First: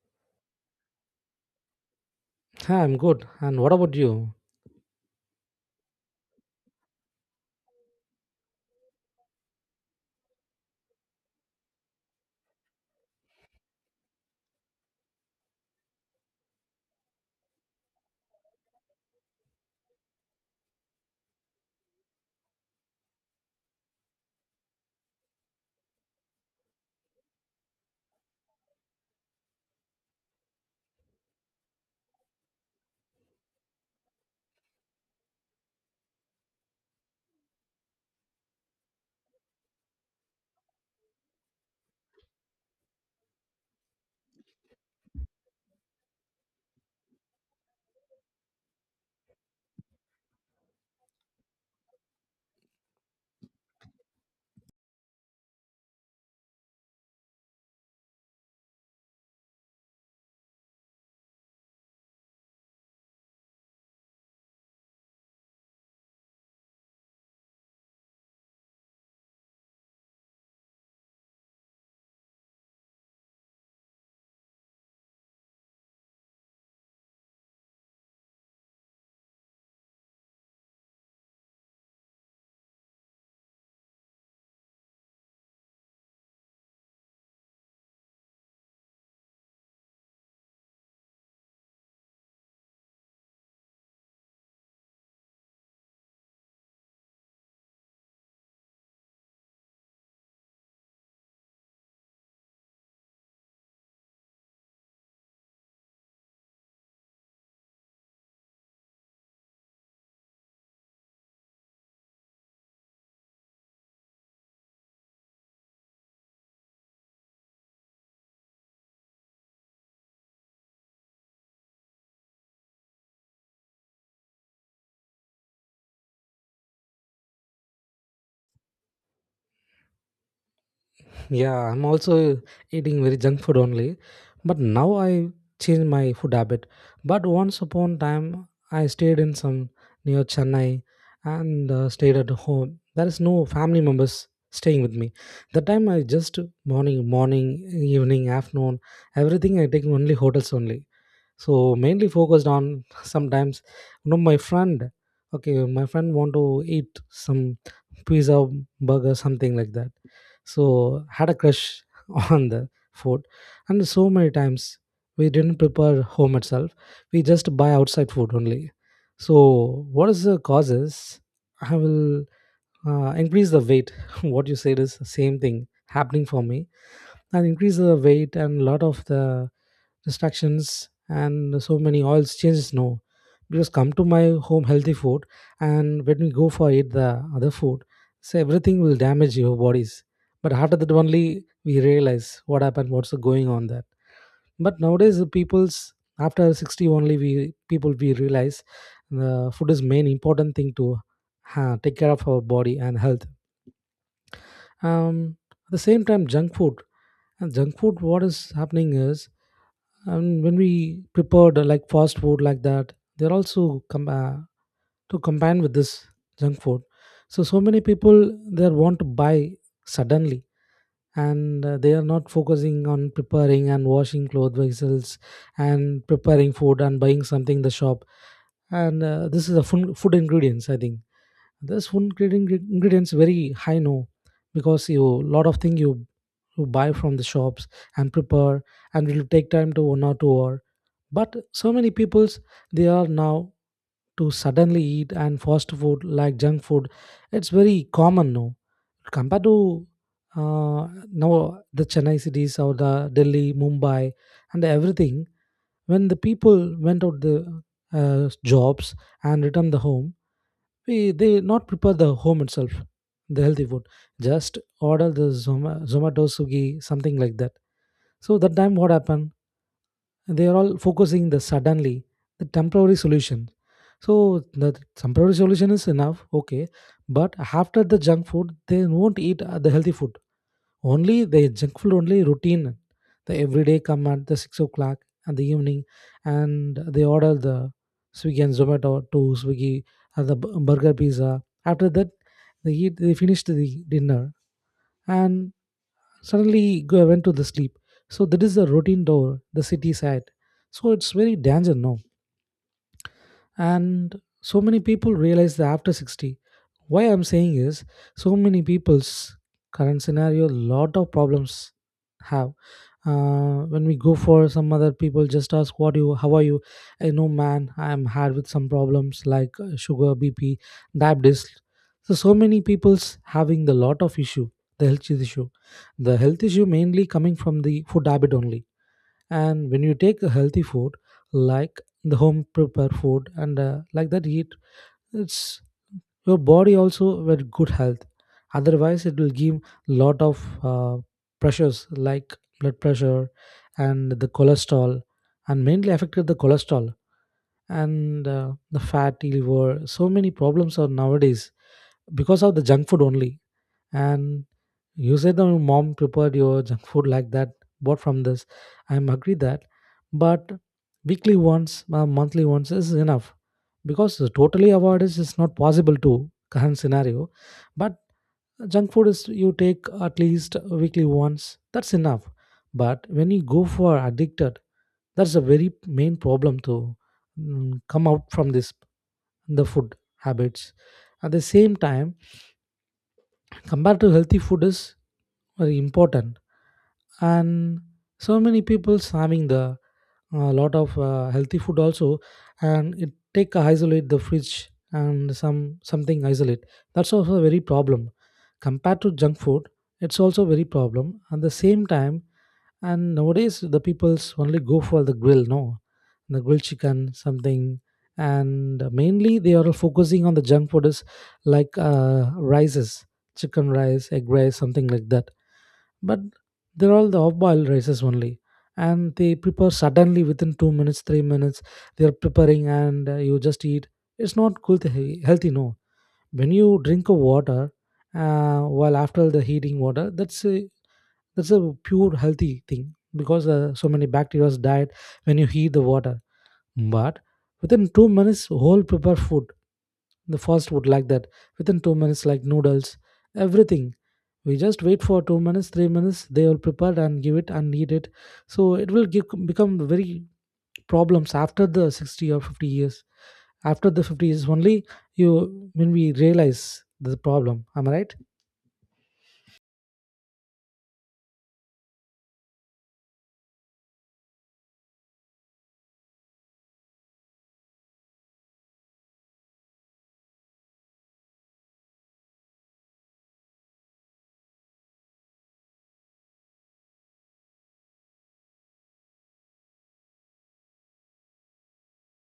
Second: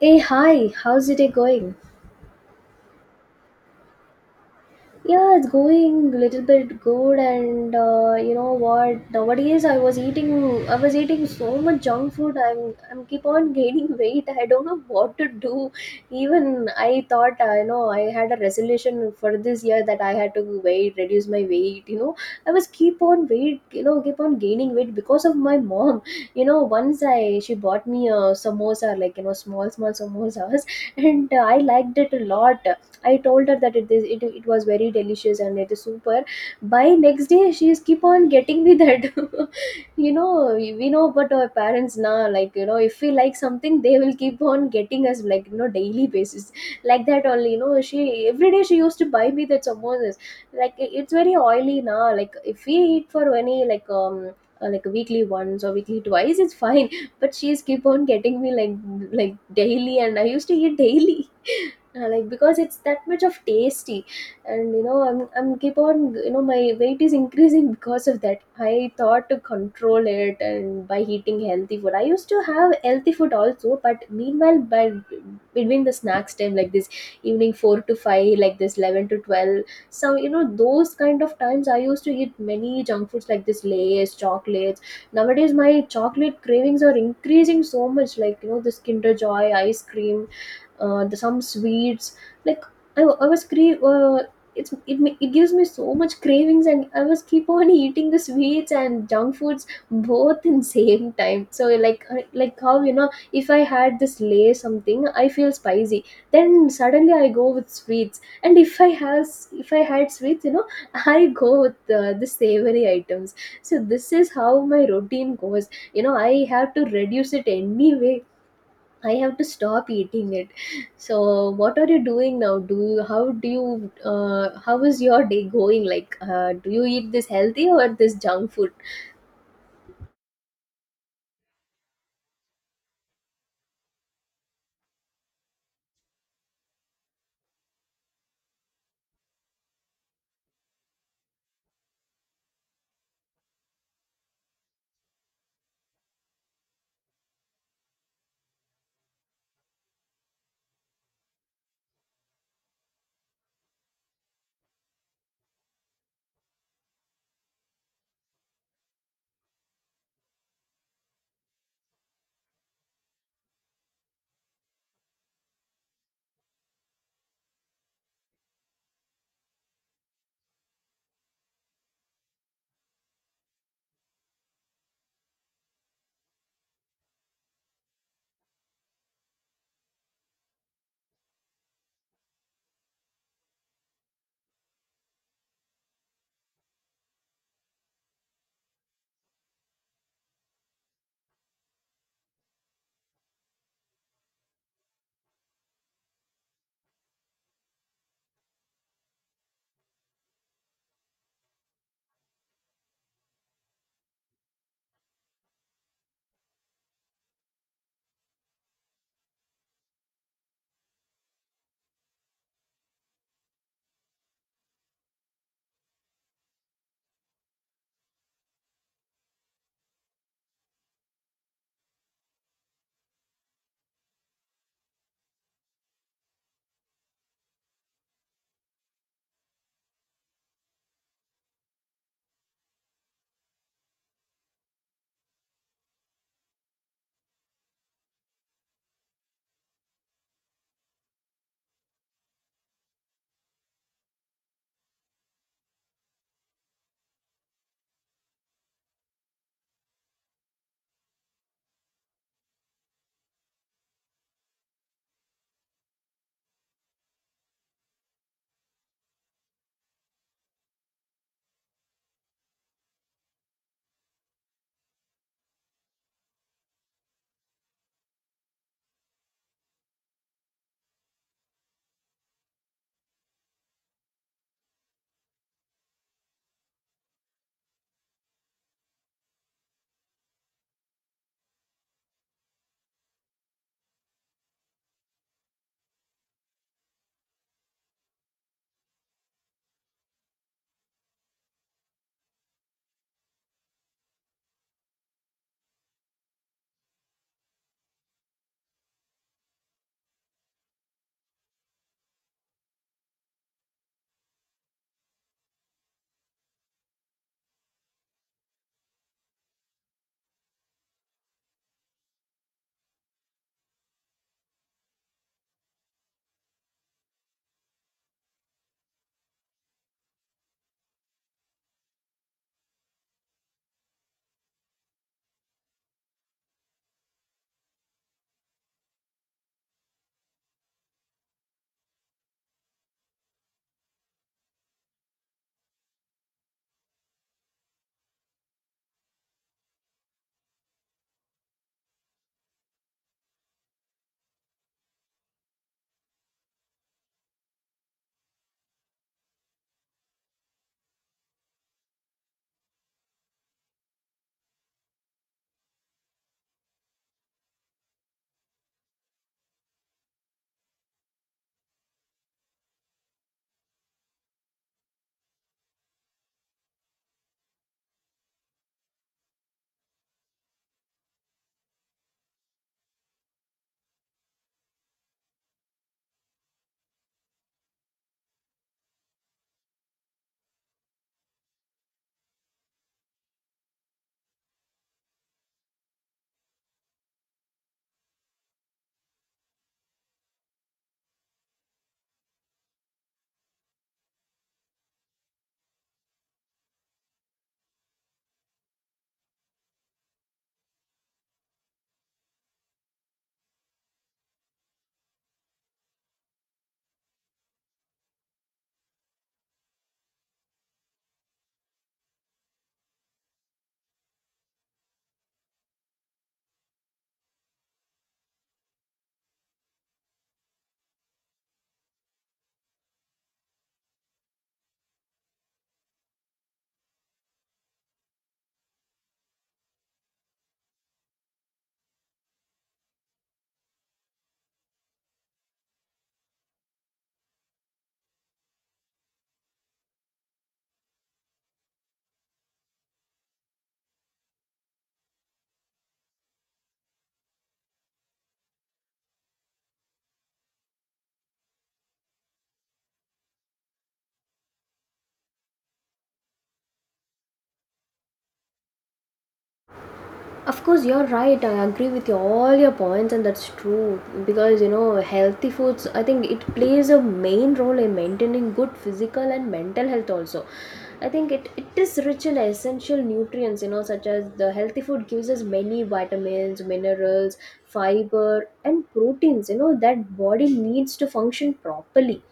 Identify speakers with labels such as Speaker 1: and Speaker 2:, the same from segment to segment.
Speaker 1: Hey, hi, how's your day going?
Speaker 2: Hi, I'm good. And what about you?
Speaker 1: Yeah, it's going a little bit good, and you know what? Nowadays, I was eating so much junk food. I'm keep on gaining weight. I don't know what to do. Even I thought, I know, I had a resolution for this year that I had to weight, reduce my weight. You know, I was keep on weight, keep on gaining weight because of my mom. You know, once I, she bought me a samosa, like you know, small, small samosas, and I liked it a lot. I told her that it was very delicious and it is super. By next day, she is keep on getting me that. You know, we know about our parents now. Like you know, if we like something, they will keep on getting us like you know daily basis, like that only. You know, she every day she used to buy me that samosas. Like it's very oily now. Like if we eat for any like weekly once or weekly twice it's fine, but she's keep on getting me like daily, and I used to eat daily. Yeah, like because it's that much of tasty. And you know, I'm keep on, you know, my weight is increasing because of that. I thought to control it, and by eating healthy food, I used to have healthy food also, but meanwhile by between the snacks time like this evening 4 to 5, like this 11 to 12. So you know, those kind of times I used to eat many junk foods like this lays, chocolates. Nowadays my chocolate cravings are increasing so much, like you know, this kinder joy ice cream, the some sweets, like I it gives me so much cravings, and I was keep on eating the sweets and junk foods both in same time. So like like how you know, if I had this lay something, I feel spicy, then suddenly I go with sweets, and if I had sweets, you know, I go with the savory items. So this is how my routine goes. You know, I have to reduce it anyway. I have to stop eating it. So, what are you doing now? Do you how is your day going? Like, do you eat this healthy or this junk food?
Speaker 2: Yeah, I'm also eating very junk food only. But now I changed my food habit. But once upon time, I stayed in some near Chennai and stayed at home. There is no family members staying with me. That time I just morning, morning, evening, afternoon, everything I take only hotels only. So mainly focused on sometimes you know my friend, okay, my friend want to eat some pizza, burger, something like that. So had a crush on the food, and so many times we didn't prepare home itself, we just buy outside food only. So what is the causes, I will increase the weight. What you said is the same thing happening for me, and increase the weight and lot of the restrictions and so many oils changes, no, because come to my home healthy food, and when we go for eat the other food, so everything will damage your bodies. But after that only we realize what happened, what's going on that. But nowadays the people's after 60 only we people we realize the food is main important thing to take care of our body and health. um, at the same time, junk food, and junk food, what is happening is, and when we prepared like fast food like that, they're also to combine with this junk food. So so many people they want to buy suddenly, and they are not focusing on preparing and washing clothes vessels, and preparing food and buying something in the shop. And this is the food, food ingredients, I think this ingredients very high, no, because you lot of thing you you buy from the shops and prepare, and will take time to 1 or 2 hour. But so many peoples they are now to suddenly eat and fast food like junk food, it's very common, no, compared to now the Chennai cities or the Delhi, Mumbai and everything. When the people went out the jobs and returned the home, we they not prepare the home itself the healthy food, just order the Zomato, Sugi, something like that. So that time what happened, they are all focusing the suddenly the temporary solution. So the temporary solution is enough, okay, but after the junk food they won't eat the healthy food, only the junk food, only routine. The everyday come at the 6 o'clock at the evening, and they order the Swiggy and Zomato to Swiggy and the burger, pizza. After that, they eat. They finished the dinner and suddenly go went to the sleep. So that is the routine door the city side. So it's very dangerous now, and so many people realize that after 60. Why I'm saying is, so many people's current scenario lot of problems have. When we go for some other people, just ask what you, how are you. I know, man, I'm hard with some problems like sugar, BP, diabetes. So so many people's having the lot of issue, the health issue. The health issue mainly coming from the food habit only. And when you take a healthy food like the home prepared food and like that eat, it's your body also with good health. Otherwise it will give lot of pressures like blood pressure and the cholesterol, and mainly affected the cholesterol and the fatty liver, so many problems are nowadays because of the junk food only. And you said that your mom prepared your junk food like that, bought from this. I'm agree that, but weekly once monthly once is enough, because totally avoid is not possible to current scenario. But junk food is you take at least weekly once, that's enough. But when you go for addicted, that's a very main problem to come out from this, the food habits. At the same time, compared to healthy food is very important. And so many people having the a lot of healthy food also, and it take a isolate the fridge and some something isolate, that's also a very problem. Compared to junk food, it's also very problem at the same time. And nowadays, the people's only go for the grill, no, the grilled chicken, something. And mainly, they are focusing on the junk food is like rices, chicken rice, egg rice, something like that. But they're all the off-boiled rices only, and they prepare suddenly within 2 minutes, 3 minutes. They are preparing, and you just eat. It's not cool, to healthy, no. When you drink a water while after the heating water, that's a pure healthy thing because so many bacteria died when you heat the water. But within 2 minutes whole prepare food, the fast food like that, within 2 minutes like noodles, everything we just wait for 2 minutes, 3 minutes, they will prepare and give it and eat it. So it will give, become very problems after the 60 or 50 years. After the 50 is only you when we realize the problem, am I right?
Speaker 1: Of course, you're right. I agree with you, all your points, and that's true. Because you know, healthy foods, I think it plays a main role in maintaining good physical and mental health also. I think it is rich in essential nutrients, you know, such as the healthy food gives us many vitamins, minerals, fiber, and proteins, you know, that body needs to function properly.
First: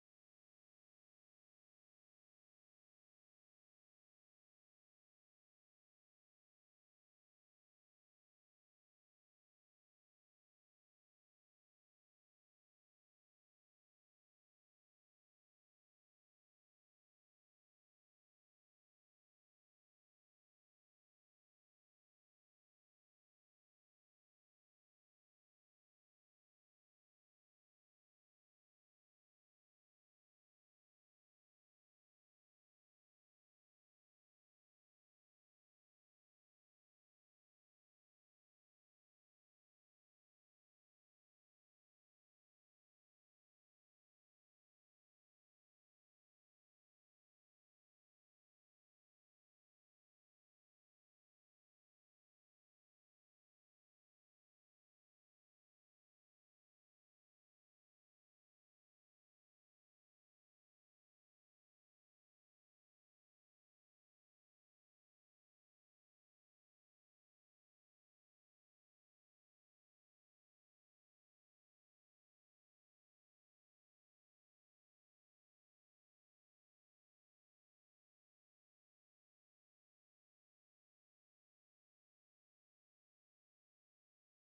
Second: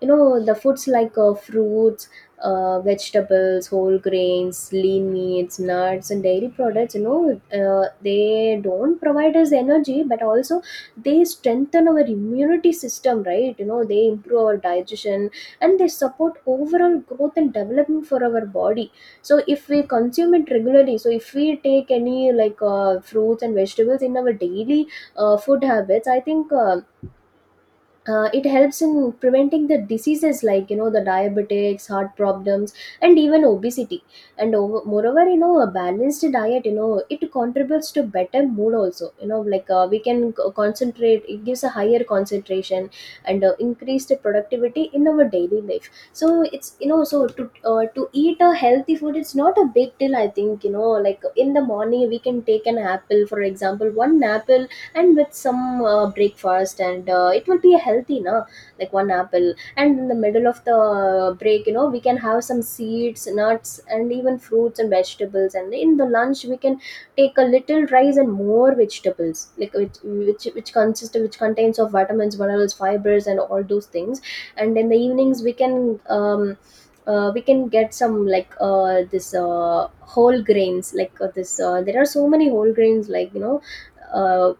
Speaker 1: You know, the foods like fruits, vegetables, whole grains, lean meats, nuts and dairy products, you know, they don't provide us energy but also they strengthen our immunity system, right? You know, they improve our digestion and they support overall growth and development for our body. So if we consume it regularly, so if we take any like fruits and vegetables in our daily food habits, I think it helps in preventing the diseases like you know the diabetics, heart problems, and even obesity. Moreover, you know, a balanced diet, you know, it contributes to better mood also, you know, like we can concentrate, it gives a higher concentration and increased productivity in our daily life. So it's, you know, so to eat a healthy food, it's not a big deal, I think. You know, like in the morning we can take an apple, for example one apple, and with some breakfast, and it will be healthy na, like one apple. And in the middle of the break, you know, we can have some seeds, nuts and even fruits and vegetables, and in the lunch we can take a little rice and more vegetables, like which contains of vitamins, minerals, fibers and all those things. And in the evenings we can get some like this whole grains, like this there are so many whole grains like you know, uh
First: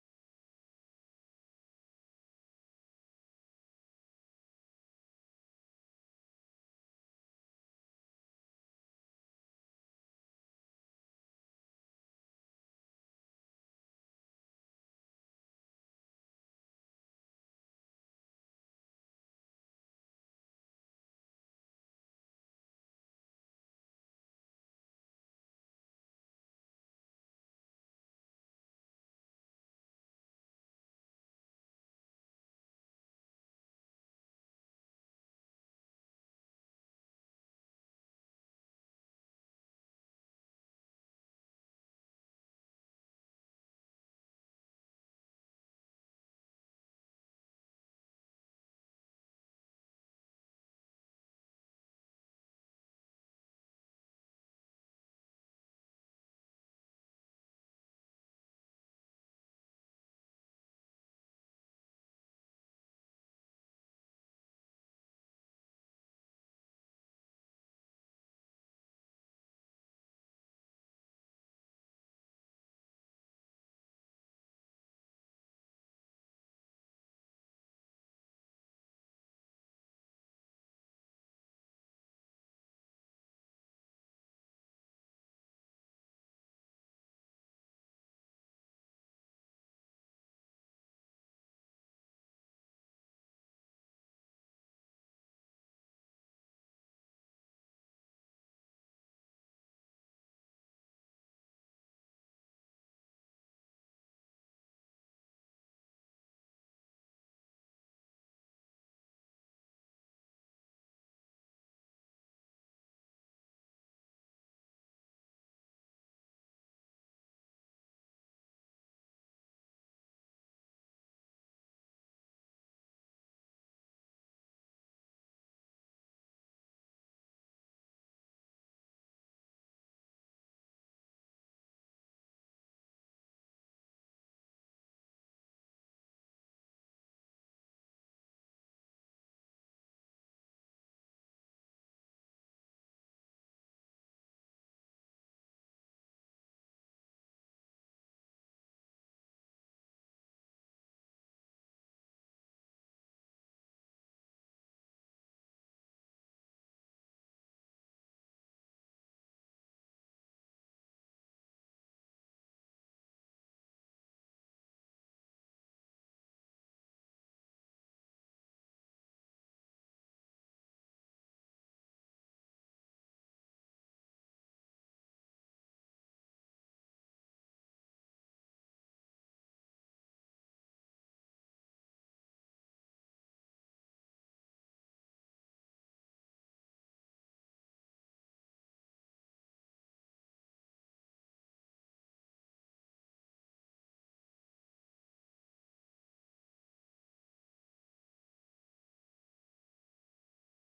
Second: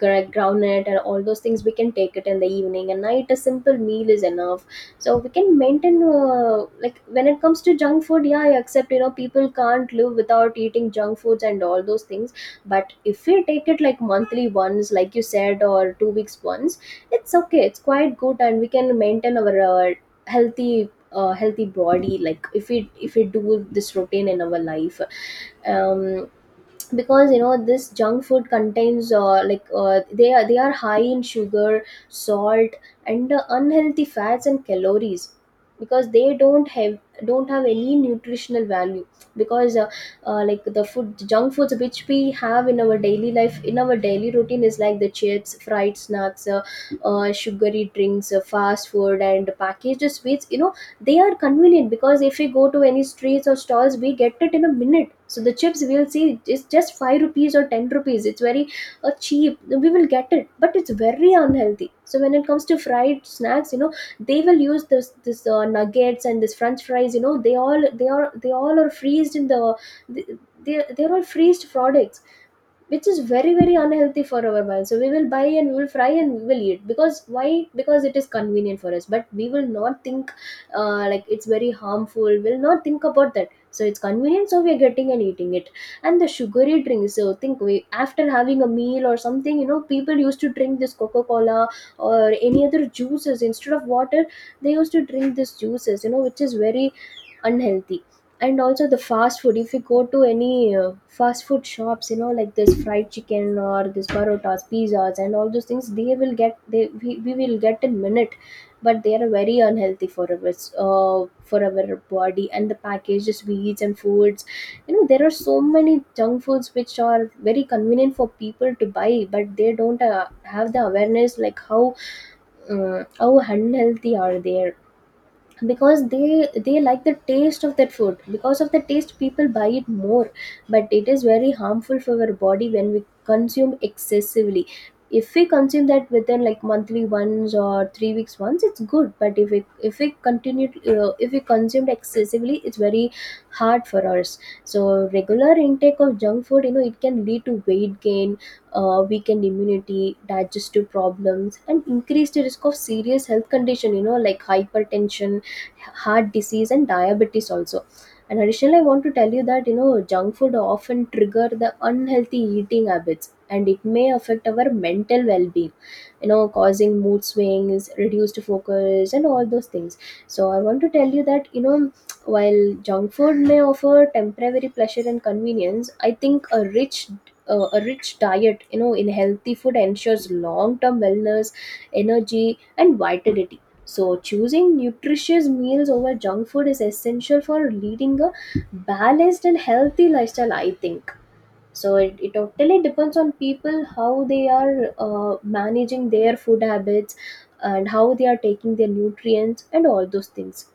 Speaker 1: groundnut and all those things, we can take it in the evening, and night a simple meal is enough. So we can maintain, like when it comes to junk food, yeah, I accept, you know, people can't live without eating junk foods and all those things, but if we take it like monthly once, like you said, or 2 weeks once, it's okay, it's quite good, and we can maintain our healthy healthy body, like if we do this routine in our life. Um, because you know this junk food contains they are high in sugar, salt, and unhealthy fats and calories, because they don't have, don't have any nutritional value. Because like the food, junk foods which we have in our daily life, in our daily routine is like the chips, fried snacks, sugary drinks, fast food and packaged sweets, you know. They are convenient because if we go to any streets or stalls, we get it in a minute. So the chips we'll see is just 5 rupees or 10 rupees, it's very cheap, we will get it, but it's very unhealthy. So when it comes to fried snacks, you know, they will use this nuggets and this french fries, you know, they are, they all are freezed in the they, they're all freezed products, which is very very unhealthy for our mind. So we will buy and we will fry and we will eat, because why? Because it is convenient for us, but we will not think, like it's very harmful, we'll not think about that. So it's convenient, so we're getting and eating it. And the sugary drinks, so think we after having a meal or something, you know, people used to drink this coca-cola or any other juices instead of water, they used to drink this juices, you know, which is very unhealthy. And also the fast food, if you go to any fast food shops, you know, like this fried chicken or this parotas, pizzas and all those things, they will get, we will get in minute, but they are very unhealthy for our body. And the packages we, and foods, you know, there are so many junk foods which are very convenient for people to buy, but they don't have the awareness like how unhealthy are they. Because they like the taste of that food, because of the taste people buy it more, but it is very harmful for our body when we consume excessively. If we consume that within like monthly once or 3 weeks once, it's good, but if we continue, if we consumed excessively, it's very hard for us. So regular intake of junk food, you know, it can lead to weight gain, weakened immunity, digestive problems and increased risk of serious health condition, you know, like hypertension, heart disease and diabetes also. And additionally, I want to tell you that, you know, junk food often trigger the unhealthy eating habits, and it may affect our mental well-being, you know, causing mood swings, reduced focus and all those things. So I want to tell you that, you know, while junk food may offer temporary pleasure and convenience, I think a rich diet, you know, in healthy food ensures long term wellness, energy and vitality. So, choosing nutritious meals over junk food is essential for leading a balanced and healthy lifestyle, I think. So, it totally depends on people how they are managing their food habits and how they are taking their nutrients and all those things.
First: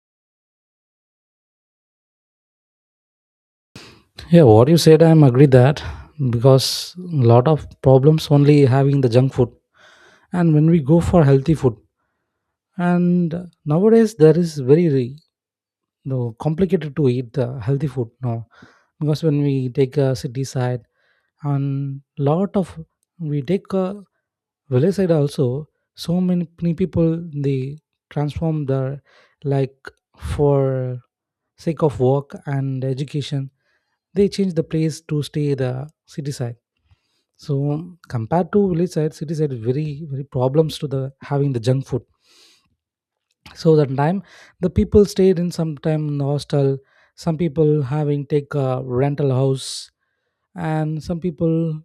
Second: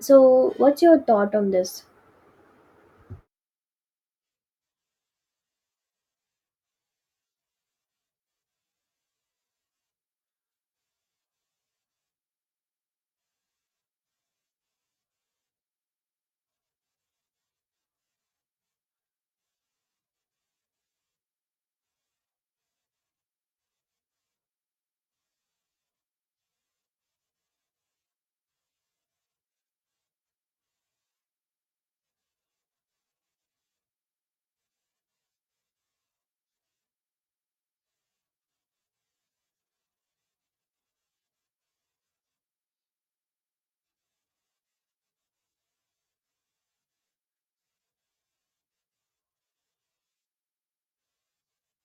Speaker 1: So, what's your thought on this?
Speaker 2: Yeah, what you said, I'm agree that, because lot of problems only having the junk food. And when we go for healthy food, and nowadays there is very no, complicated to eat the healthy food now, because when we take a city side, and lot of we take a village side also, so many, many people they transform their like for sick of work and education, they change the place to stay the city side. So compared to village side, city side very very problems to the having the junk food. So that time the people stayed in some time in hostel. Some people having take a rental house, and some people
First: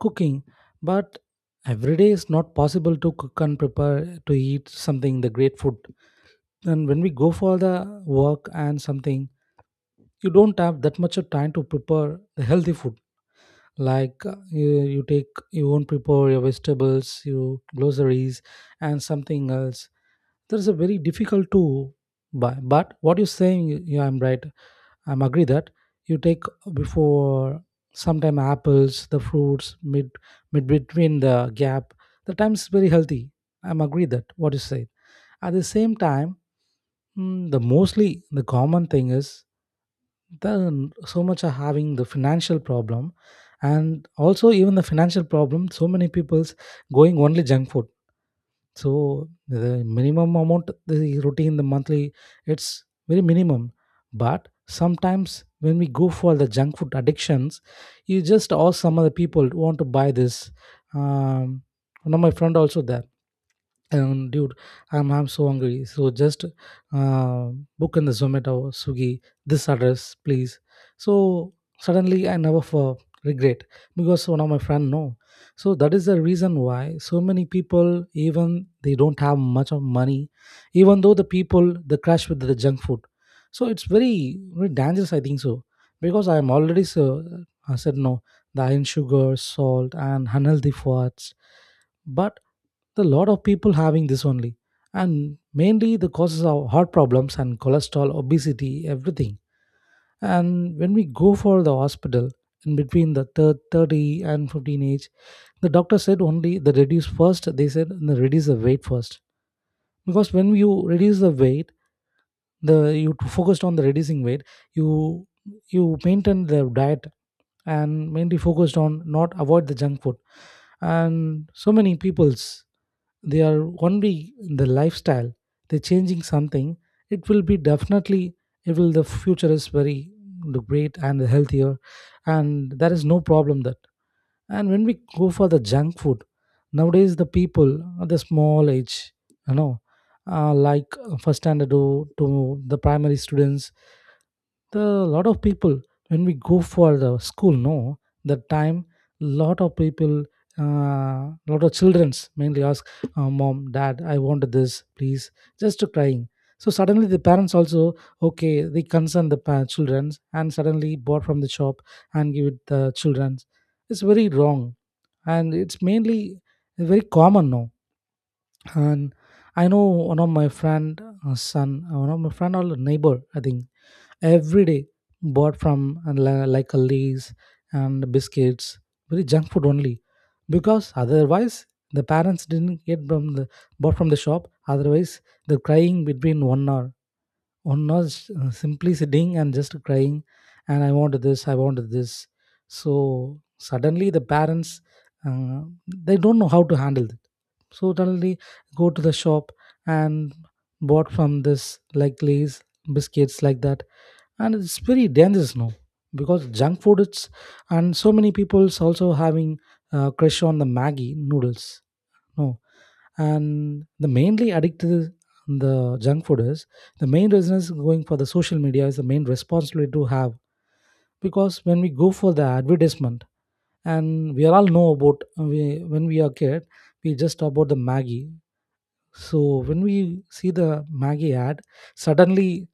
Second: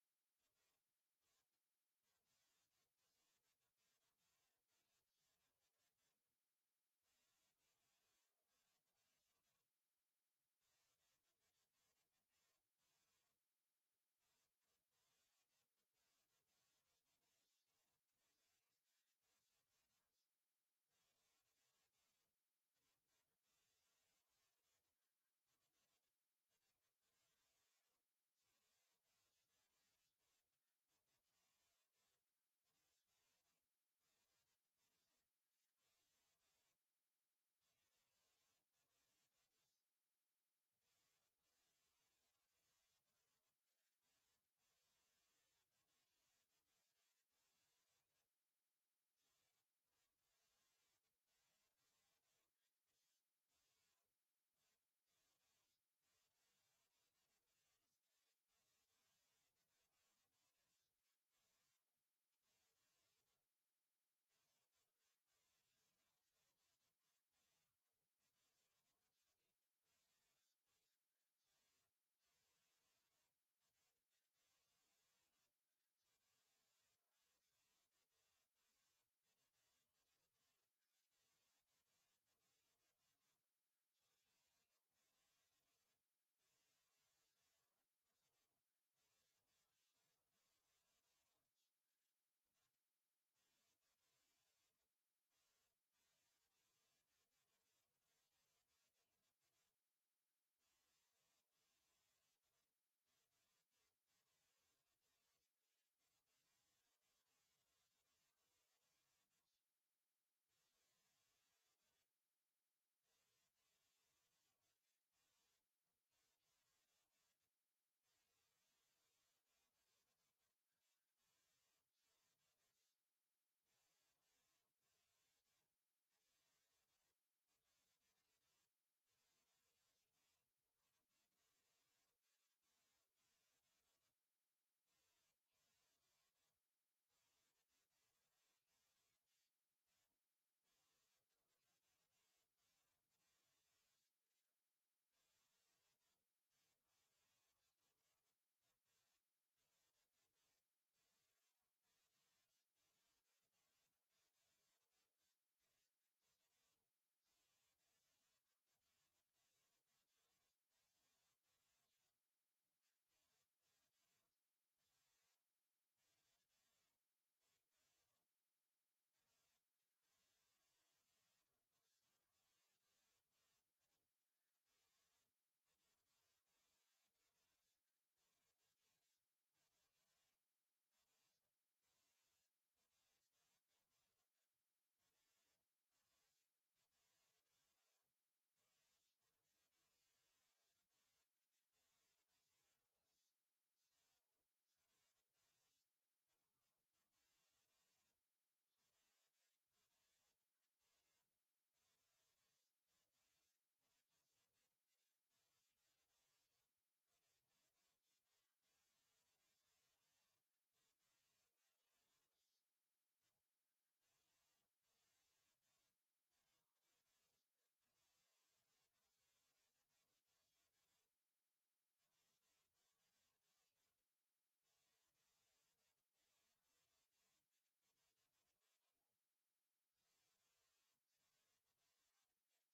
Speaker 2: cooking. But every day is not possible to cook and prepare to eat something the great food. And when we go for the work and something, you don't have that much of time to prepare the healthy food like you, you take you won't prepare your vegetables, your groceries and something else, that is a very difficult to buy. But what you're saying, yeah, I'm right, I'm agree that. You take before sometime apples, the fruits, mid between the gap, the time is very healthy. I'm agree that what you say. At the same time, the mostly the common thing is then so much are having the financial problem. And also even the financial problem, so many people's going only junk food. So the minimum amount, the routine, the monthly, it's very minimum. But sometimes when we go for the junk food addictions, you just ask some other people want to buy this. um One of my friend also there, and dude, I'm so hungry. So just uh, book in the Zomato, Swiggy, this address, please. So suddenly I never for regret, because one of my friend know. So that is the reason why so many people, even they don't have much of money, even though the people they crash with the junk food. So it's very very dangerous, I think so, because I am already so I said no, the iron, sugar, salt, and unhealthy fats. But the lot of people having this only, and mainly the causes of heart problems and cholesterol, obesity, everything. And when we go for the hospital in between the 30 and 15 age, the doctor said only the reduce first. They said the reduce the weight first because when you reduce the weight, the focused on the reducing weight, you you maintain the diet and mainly focused on not avoid the junk food, and so many people's they are only in the lifestyle, they're changing something, it will be definitely, it will the future is very great and healthier, and there is no problem that. And when we go for the junk food nowadays, the people at the small age, you know like first standard to the primary students, the lot of people, when we go for the school, no, the time lot of people, uh, lot of childrens, mainly are, mom, dad, I want this please, just to crying. So suddenly the parents also, okay, they concern the childrens and suddenly bought from the shop and give it the childrens. It's very wrong, and it's mainly very common now. And I know one of my friend, son, one of my friend or neighbor, I think, every day bought from like a lays and biscuits, very junk food only, because otherwise the parents didn't get from the, bought from the shop, otherwise they're crying between one hour. One was simply sitting and just crying and I wanted this, I wanted this. So suddenly the parents, uh, they don't know how to handle it, so suddenly go to the shop and bought from this like lays, biscuits like that. And it's very dangerous now because junk food it's, and so many people's also having, crush on the maggie noodles, no. And the mainly addicted is, the junk food is, the main reason is going for the social media is the main responsibility to have, because when we go for the advertisement and we are all know about when we are kid, we just talk about the maggie. So when we see the Maggie ad, suddenly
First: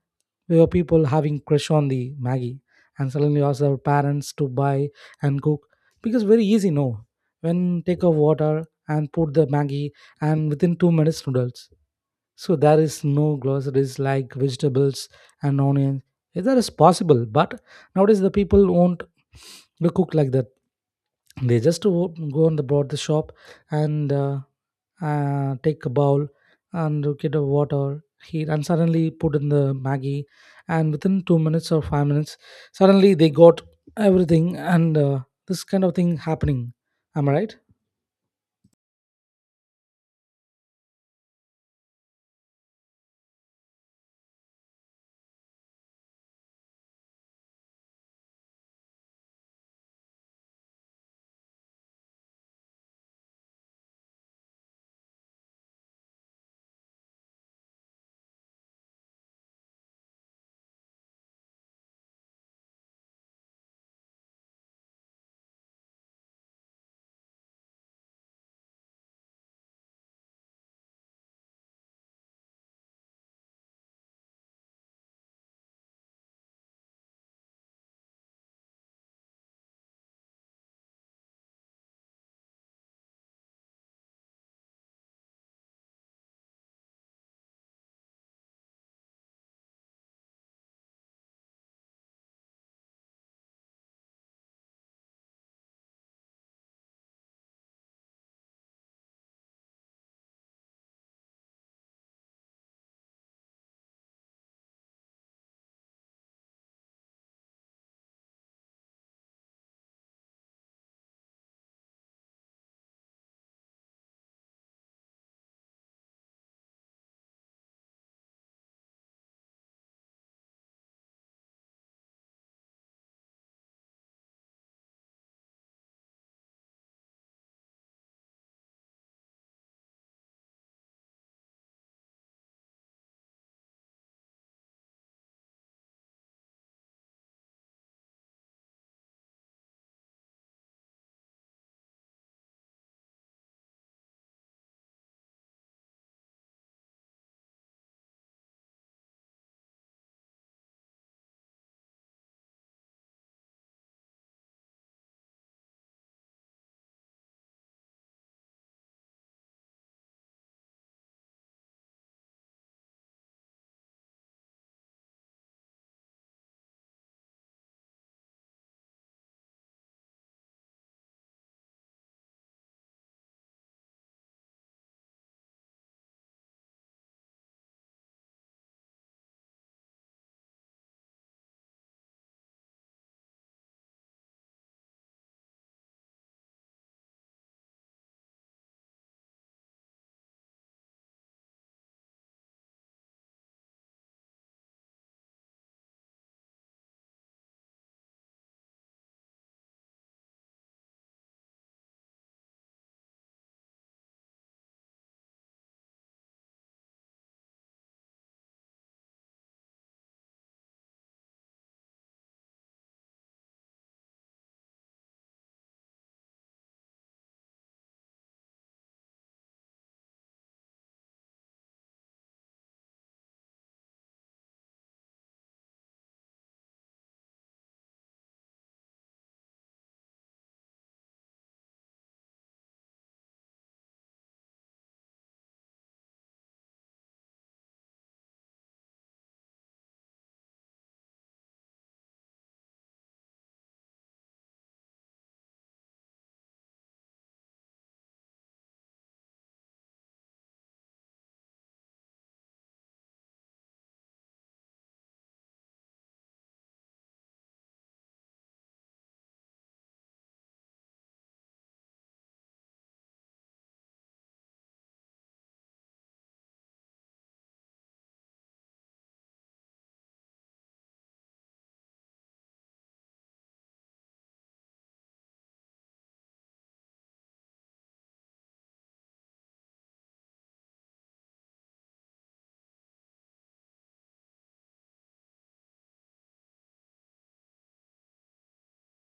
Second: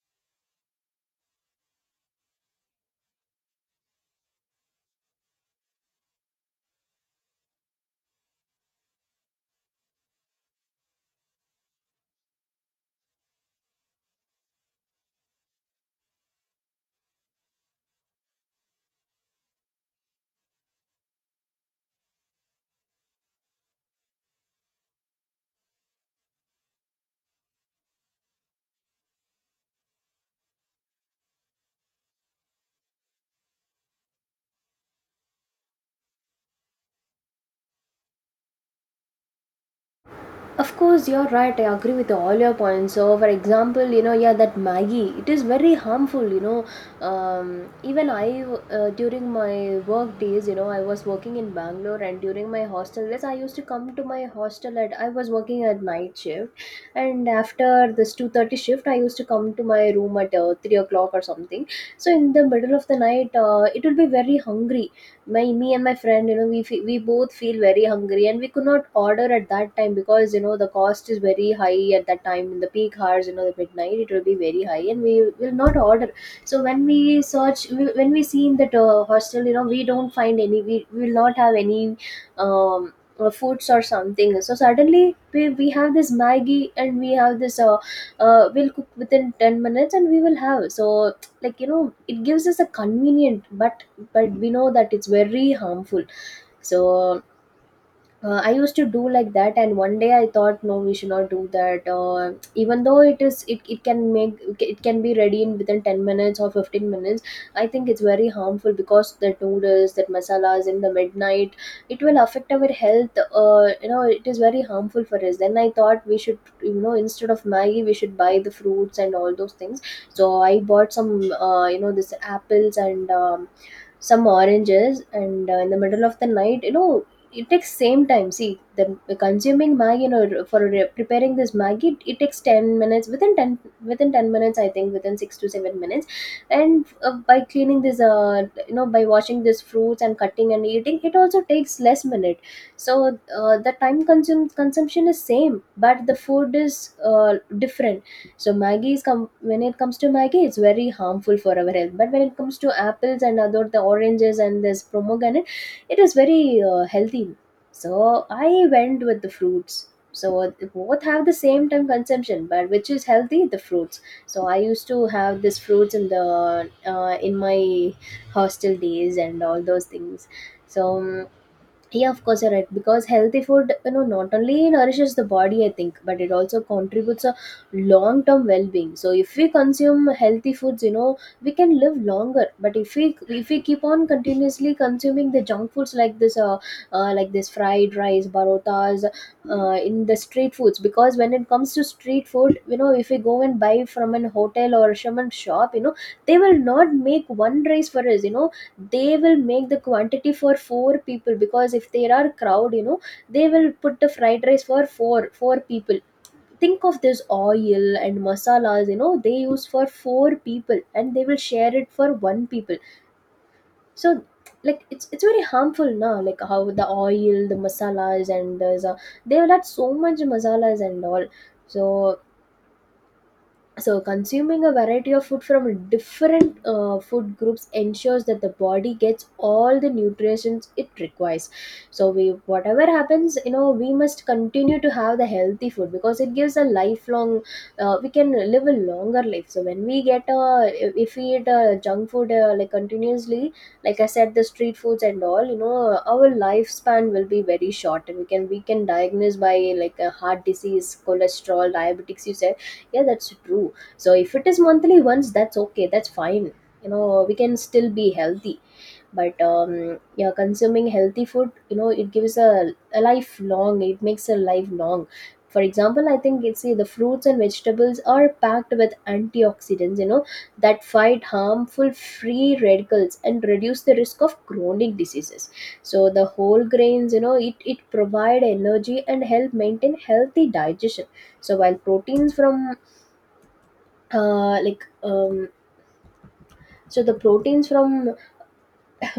Speaker 2: we were people having crush on the Maggie, and suddenly asked our parents to buy and cook because very easy. No, when take a water and put the Maggie, and within 2 minutes noodles. So there is no groceries like vegetables and onions. Eh, that is possible, but nowadays the people won't, they cook like that. They just go on the board the shop and take a bowl and get a water heat and suddenly put in the Maggie, and within 2 minutes or 5 minutes suddenly they got everything, and this kind of thing happening. Am I right?
Speaker 1: Of course, you're right. I agree with all your points. So, for example, you know, yeah, that Maggie, it is very harmful. You know, um, even I during my work days, you know, I was working in Bangalore, and during my hostel days, I used to come to my hostel at. I was working at night shift, and after this 2:30 shift, I used to come to my room at 3 o'clock or something. So in the middle of the night, it will be very hungry. My me and my friend, we both feel very hungry, and we could not order at that time because you know the cost is very high at that time in the peak hours. You know, the midnight it will be very high and we will not order. So when we search, when we see in that hostel, you know, we don't find any. We will not have any um foods or something. So suddenly we have this maggie, and we have this uh, we'll cook within 10 minutes and we will have. So like, you know, it gives us a convenient, but we know that it's very harmful. So I used to do like that, and one day I thought no, we should not do that. Even though it can make, it can be ready in within 10 minutes or 15 minutes. I think it's very harmful because the noodles, that masalas in the midnight, it will affect our health. You know, it is very harmful for us. Then I thought we should, you know, instead of maggie we should buy the fruits and all those things. So I bought some, you know, this apples, and some oranges, and in the middle of the night, you know, it takes same time. See, the consuming maggi, you know, for preparing this maggi, it takes 10 minutes. Within 10, within 10 minutes, I think within 6 to 7 minutes. And by cleaning this you know, by washing these fruits and cutting and eating, it also takes less minute. So the time consume consumption is same, but the food is uh, different. So when it comes to maggie, it's very harmful for our health, but when it comes to apples and other, the oranges and this pomegranate, it is very healthy. So I went with the fruits. So both have the same time consumption, but which is healthy? The fruits. So I used to have this fruits in the in my hostel days and all those things. So yeah, of course, you're right, because healthy food, you know, not only nourishes the body, I think, but it also contributes a long term well being. So if we consume healthy foods, you know, we can live longer. But if we keep on continuously consuming the junk foods like this, like this fried rice, parotas, in the street foods, because when it comes to street food, you know, if we go and buy from an hotel or from a shop, you know, they will not make one rice for us, you know. They will make the quantity for four people, because if there are crowd, you know, they will put the fried rice for four people. Think of this oil and masalas, you know, they use for four people, and they will share it for one people. So like it's very harmful. Now like how the oil, the masalas, and there's a, they will add so much masalas and all. So so, consuming a variety of food from different food groups ensures that the body gets all the nutrients it requires. So, we, whatever happens, you know, we must continue to have the healthy food because it gives a lifelong. We can live a longer life. So, when we get a, if we eat junk food like continuously, like I said, the street foods and all, you know, our lifespan will be very short, and we can diagnose by like a heart disease, cholesterol, diabetics. You said, yeah, that's true. So if it is monthly once, that's okay. That's fine. You know, we can still be healthy. But yeah, consuming healthy food, you know, it gives a life long. It makes a life long. For example, I think it's, see, the fruits and vegetables are packed with antioxidants, you know, that fight harmful free radicals and reduce the risk of chronic diseases. So the whole grains, you know, it provide energy and help maintain healthy digestion. So while proteins from uh, like um, so the proteins from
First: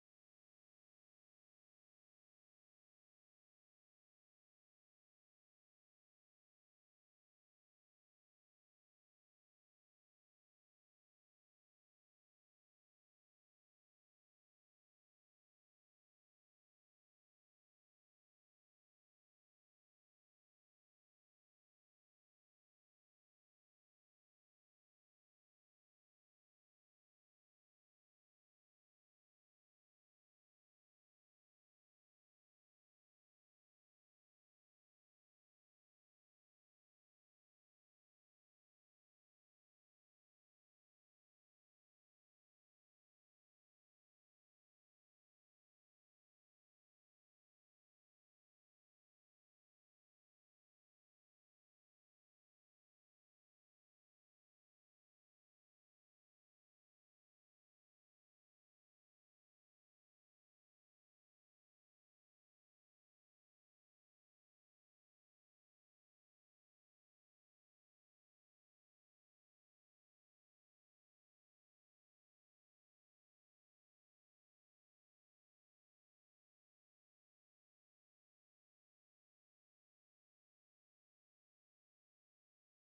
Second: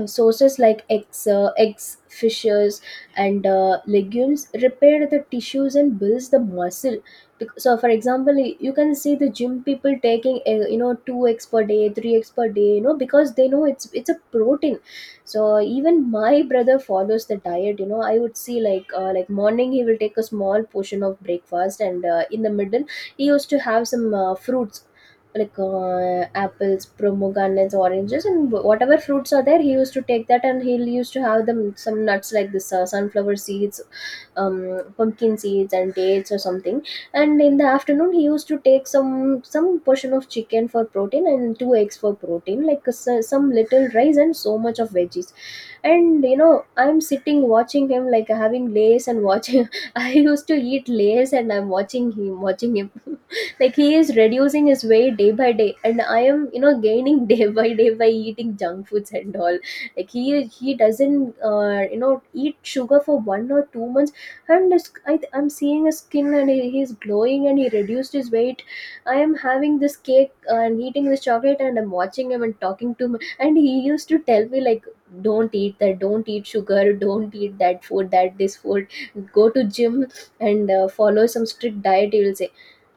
Speaker 1: sources like eggs, eggs, fishes, and legumes repair the tissues and builds the muscle. So, for example, you can see the gym people taking, you know, two eggs per day, three eggs per day, you know, because they know it's a protein. So even my brother follows the diet. You know, I would see like morning he will take a small portion of breakfast, and in the middle he used to have some fruits like apples, pomegranates, oranges, and whatever fruits are there. He used to take that, and he used to have them some nuts like this sunflower seeds, pumpkin seeds, and dates or something. And in the afternoon, he used to take some portion of chicken for protein and two eggs for protein, like some little rice and so much of veggies. And you know, I'm sitting watching him, like having lays and watching, I used to eat lays and I'm watching him, like he is reducing his weight day by day, and I am, you know, gaining day by day by eating junk foods and all. Like he doesn't you know, eat sugar for 1 or 2 months, and his, I'm seeing his skin, and he's glowing, and he reduced his weight. I am having this cake and eating this chocolate, and I'm watching him and talking to him, and he used to tell me like, don't eat that, don't eat sugar, don't eat that food, that this food, go to gym, and follow some strict diet. You will say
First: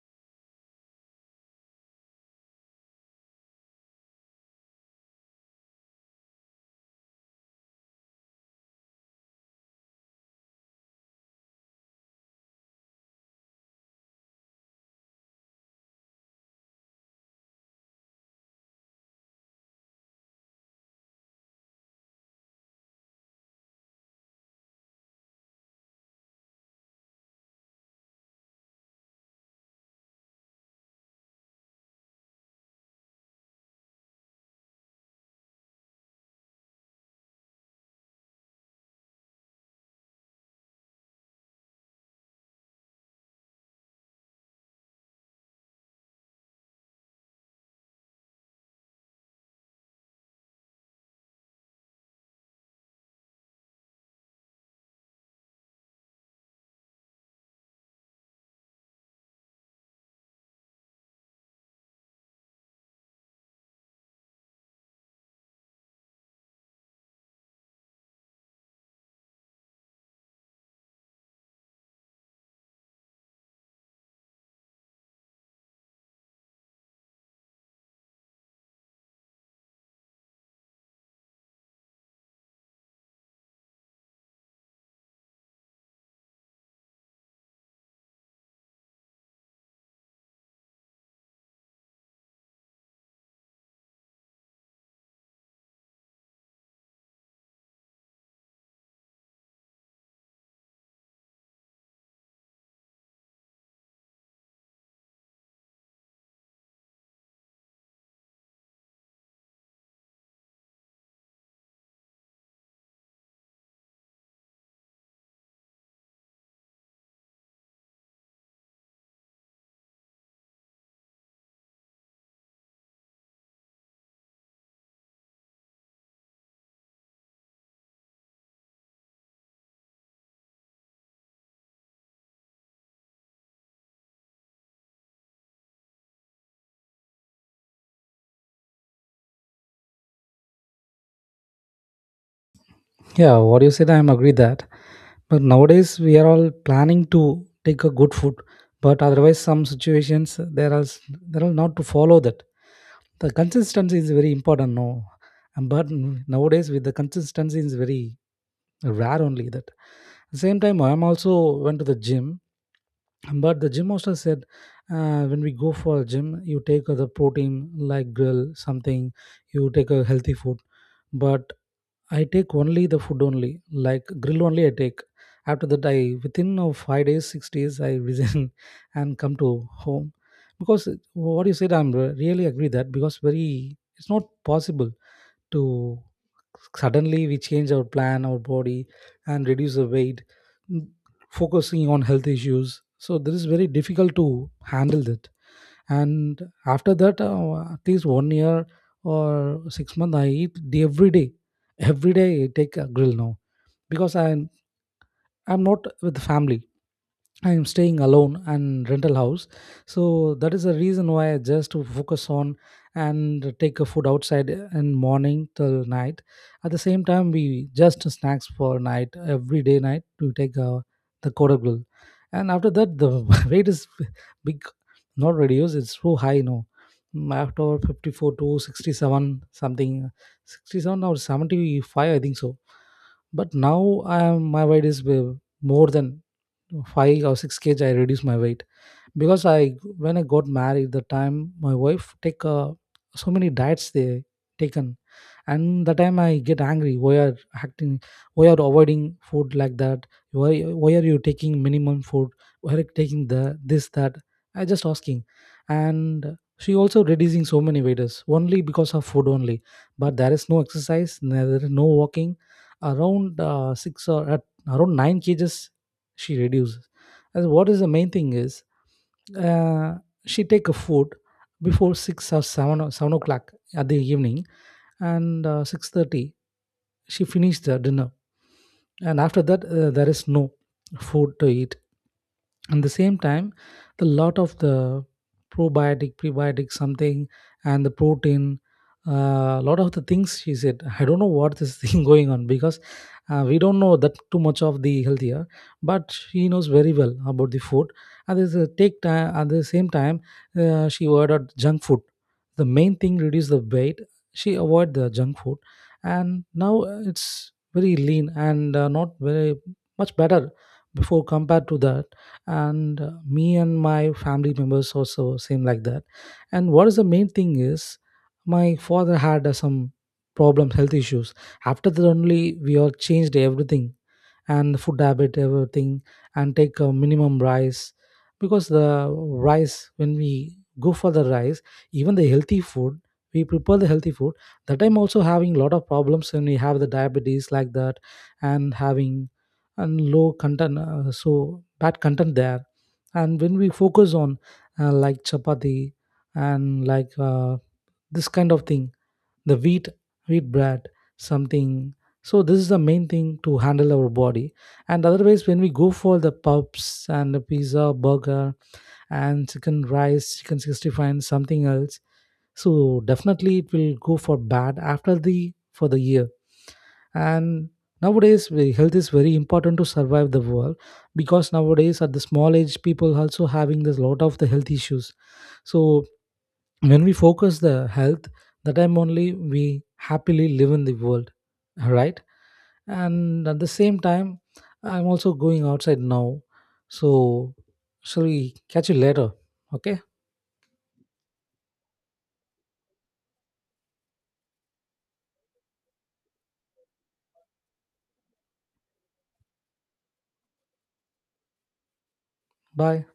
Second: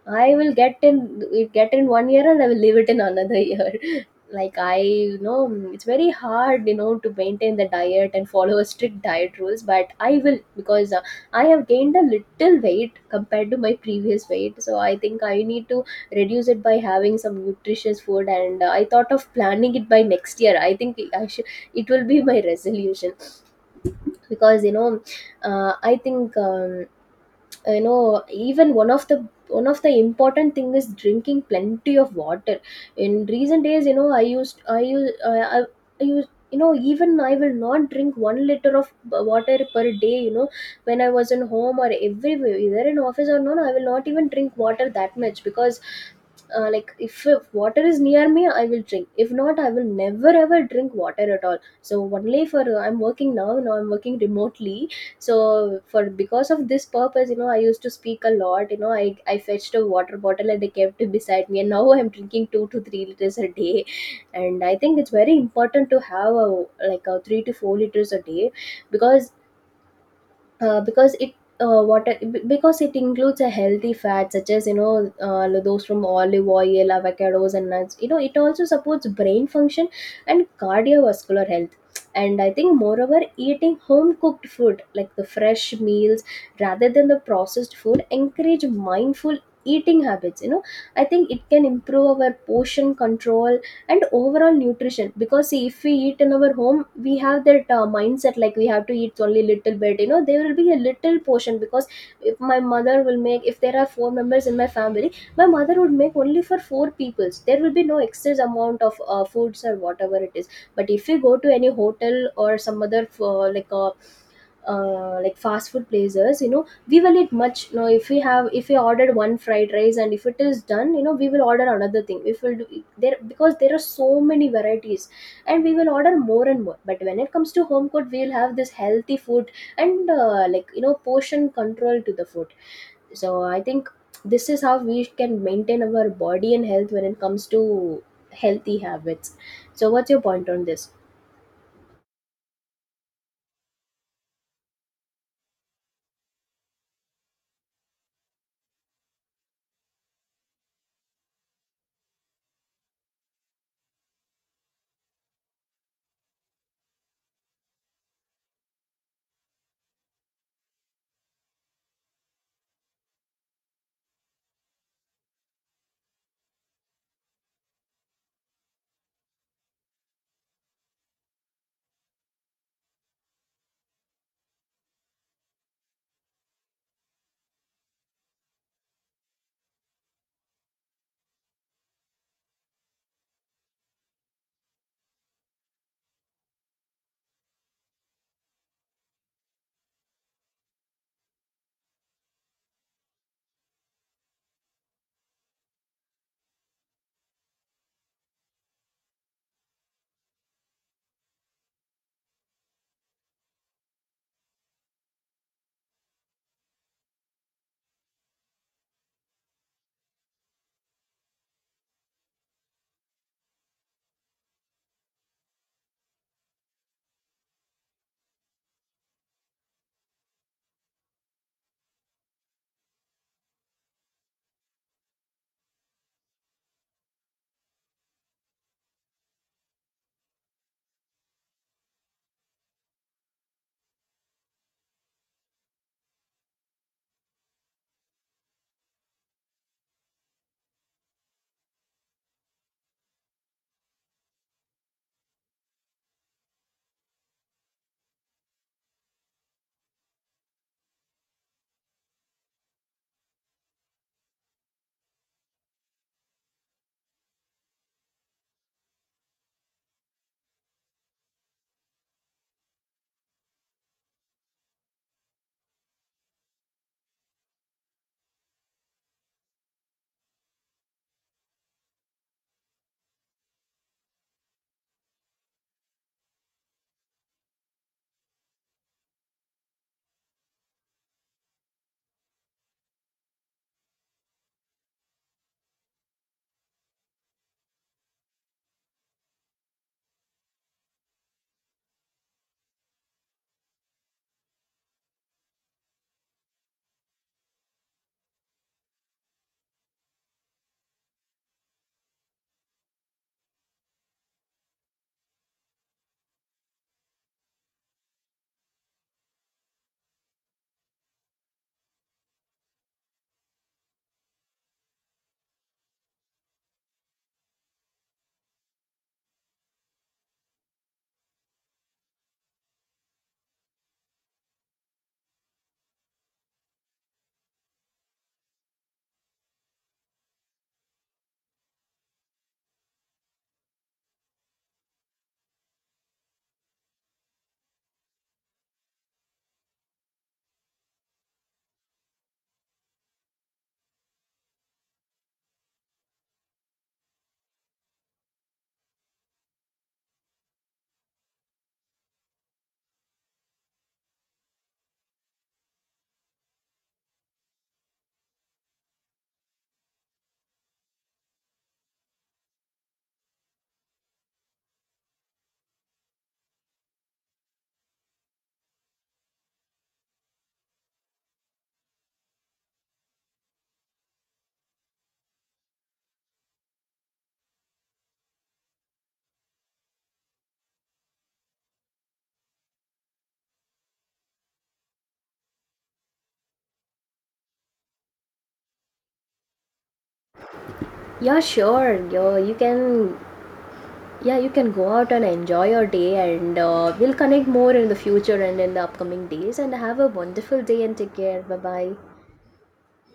Speaker 1: I will get in one year and I will leave it in another year. Like, I, you know, it's very hard, you know, to maintain the diet and follow a strict diet rules, but I will, because I have gained a little weight compared to my previous weight. So I think I need to reduce it by having some nutritious food, and I thought of planning it by next year. I think I should, it will be my resolution, because you know, I think you know, even one of the important thing is drinking plenty of water. In recent days, you know, I, I use, you know, even I will not drink 1 liter of water per day, you know. When I was in home or everywhere, either in office or not, I will not even drink water that much. Because like if water is near me I will drink, if not I will never ever drink water at all. So only for I'm working now, I'm working remotely. So for, because of this purpose, you know, I used to speak a lot, you know, I fetched a water bottle and I kept it beside me, and now I'm drinking 2 to 3 liters a day. And I think it's very important to have a, like a 3 to 4 liters a day. Because uh, because it uh, what I- because it includes a healthy fat, such as, you know, those from olive oil, avocados and nuts. You know, it also supports brain function and cardiovascular health. And I think, moreover, eating home cooked food like the fresh meals rather than the processed food encourage mindful eating habits, you know. I think it can improve our portion control and overall nutrition. Because see, if we eat in our home, we have that mindset like we have to eat only little bit, you know. There will be a little portion, because if my mother will make, if there are four members in my family, my mother would make only for four peoples. There will be no excess amount of foods or whatever it is. But if you go to any hotel or some other like fast food places, you know, we will eat much, you know. If we ordered one fried rice and if it is done, you know, we will order another thing, if we'll do there, because there are so many varieties, and we will order more and more. But when it comes to home cooked, we'll have this healthy food, and like, you know, portion control to the food. So I think this is how we can maintain our body and health when it comes to healthy habits. So what's your point on this?
Speaker 2: Yeah, what you said, I am agree that. But nowadays we are all planning to take a good food, but otherwise some situations there are there are not to follow that. The consistency is very important, no. And but nowadays with the consistency is very rare only that. Same time, I am also went to the gym, but the gym also said, when we go for a gym, you take the protein like grill something, you take a healthy food, but I take only the food only, like grill only I take. After that, I within of 5 days, 6 days, I resign and come to home because what you said, I'm really agree that, because very it's not possible to suddenly we change our plan, our body, and reduce the weight, mm, focusing on health issues. So this is very difficult to handle that. And after that, at least one year or 6 months I eat the every day, every day I take a grill now because I'm not with family. I am staying alone and rental house. So that is the reason why I just to focus on and take a food outside in morning till night. At the same time, we just snacks for night, every day night to take the Kodak grill. And after that, the weight is big, not reduced. It's so high now. Mm, after 54 to 67 something, 67 or 75, I think so. But now I am, my weight is, more than five or six kg I reduced my weight because I, when I got married the time, my wife take, so many diets they taken. And the time I get angry, why are acting, why are avoiding food like that, why why are you taking minimum food, why are you taking the this that, I just asking. And she also reducing so many weights only because of food only, but there is no exercise, there is no walking, around 6 or at around 9 kgs she reduces. And what is the main thing is, uh, she take a food before 6 or 7 or 7 o'clock at the evening, and 6:30 she finished the dinner. And after that, there is no food to eat. At the same time, the lot of the probiotic, prebiotic something, and the protein, a lot of the things she said, I don't know what this thing going on because, we don't know that too much of the healthier, but she knows very well about the food. And this take time. At the same time, she ordered junk food, the main thing reduce the weight, she avoid the junk food. And now it's very lean and not very much better before compared to that. And me and my family members also seem like that. And what is the main thing is, my father had, some problems, health issues. After that only we all changed everything, and the food habit everything, and take a minimum rice, because the rice, when we go for the rice, even the healthy food, we prepare the healthy food, that time also having a lot of problems when we have the diabetes like that, and having, and low content, so bad content there. And when we focus on, like chapati and like, this kind of thing, the wheat, bread, something. So this is the main thing to handle our body. And otherwise when we go for the pubs and the pizza, burger and chicken rice, chicken 65 and something else, so definitely it will go for bad after the, for the year. And nowadays health is very important to survive the world, because nowadays at the small age people also having this lot of the health issues. So when we focus the health, the time only we happily live in the world, right? And at the same time, I'm also going outside now. So shall we catch you later? Okay,
Speaker 1: Yeah, sure. yo You can, yeah, you can go out and enjoy your day, and we'll connect more in the future and in the upcoming days, and have a wonderful day, and take care, bye bye.
Speaker 2: bye.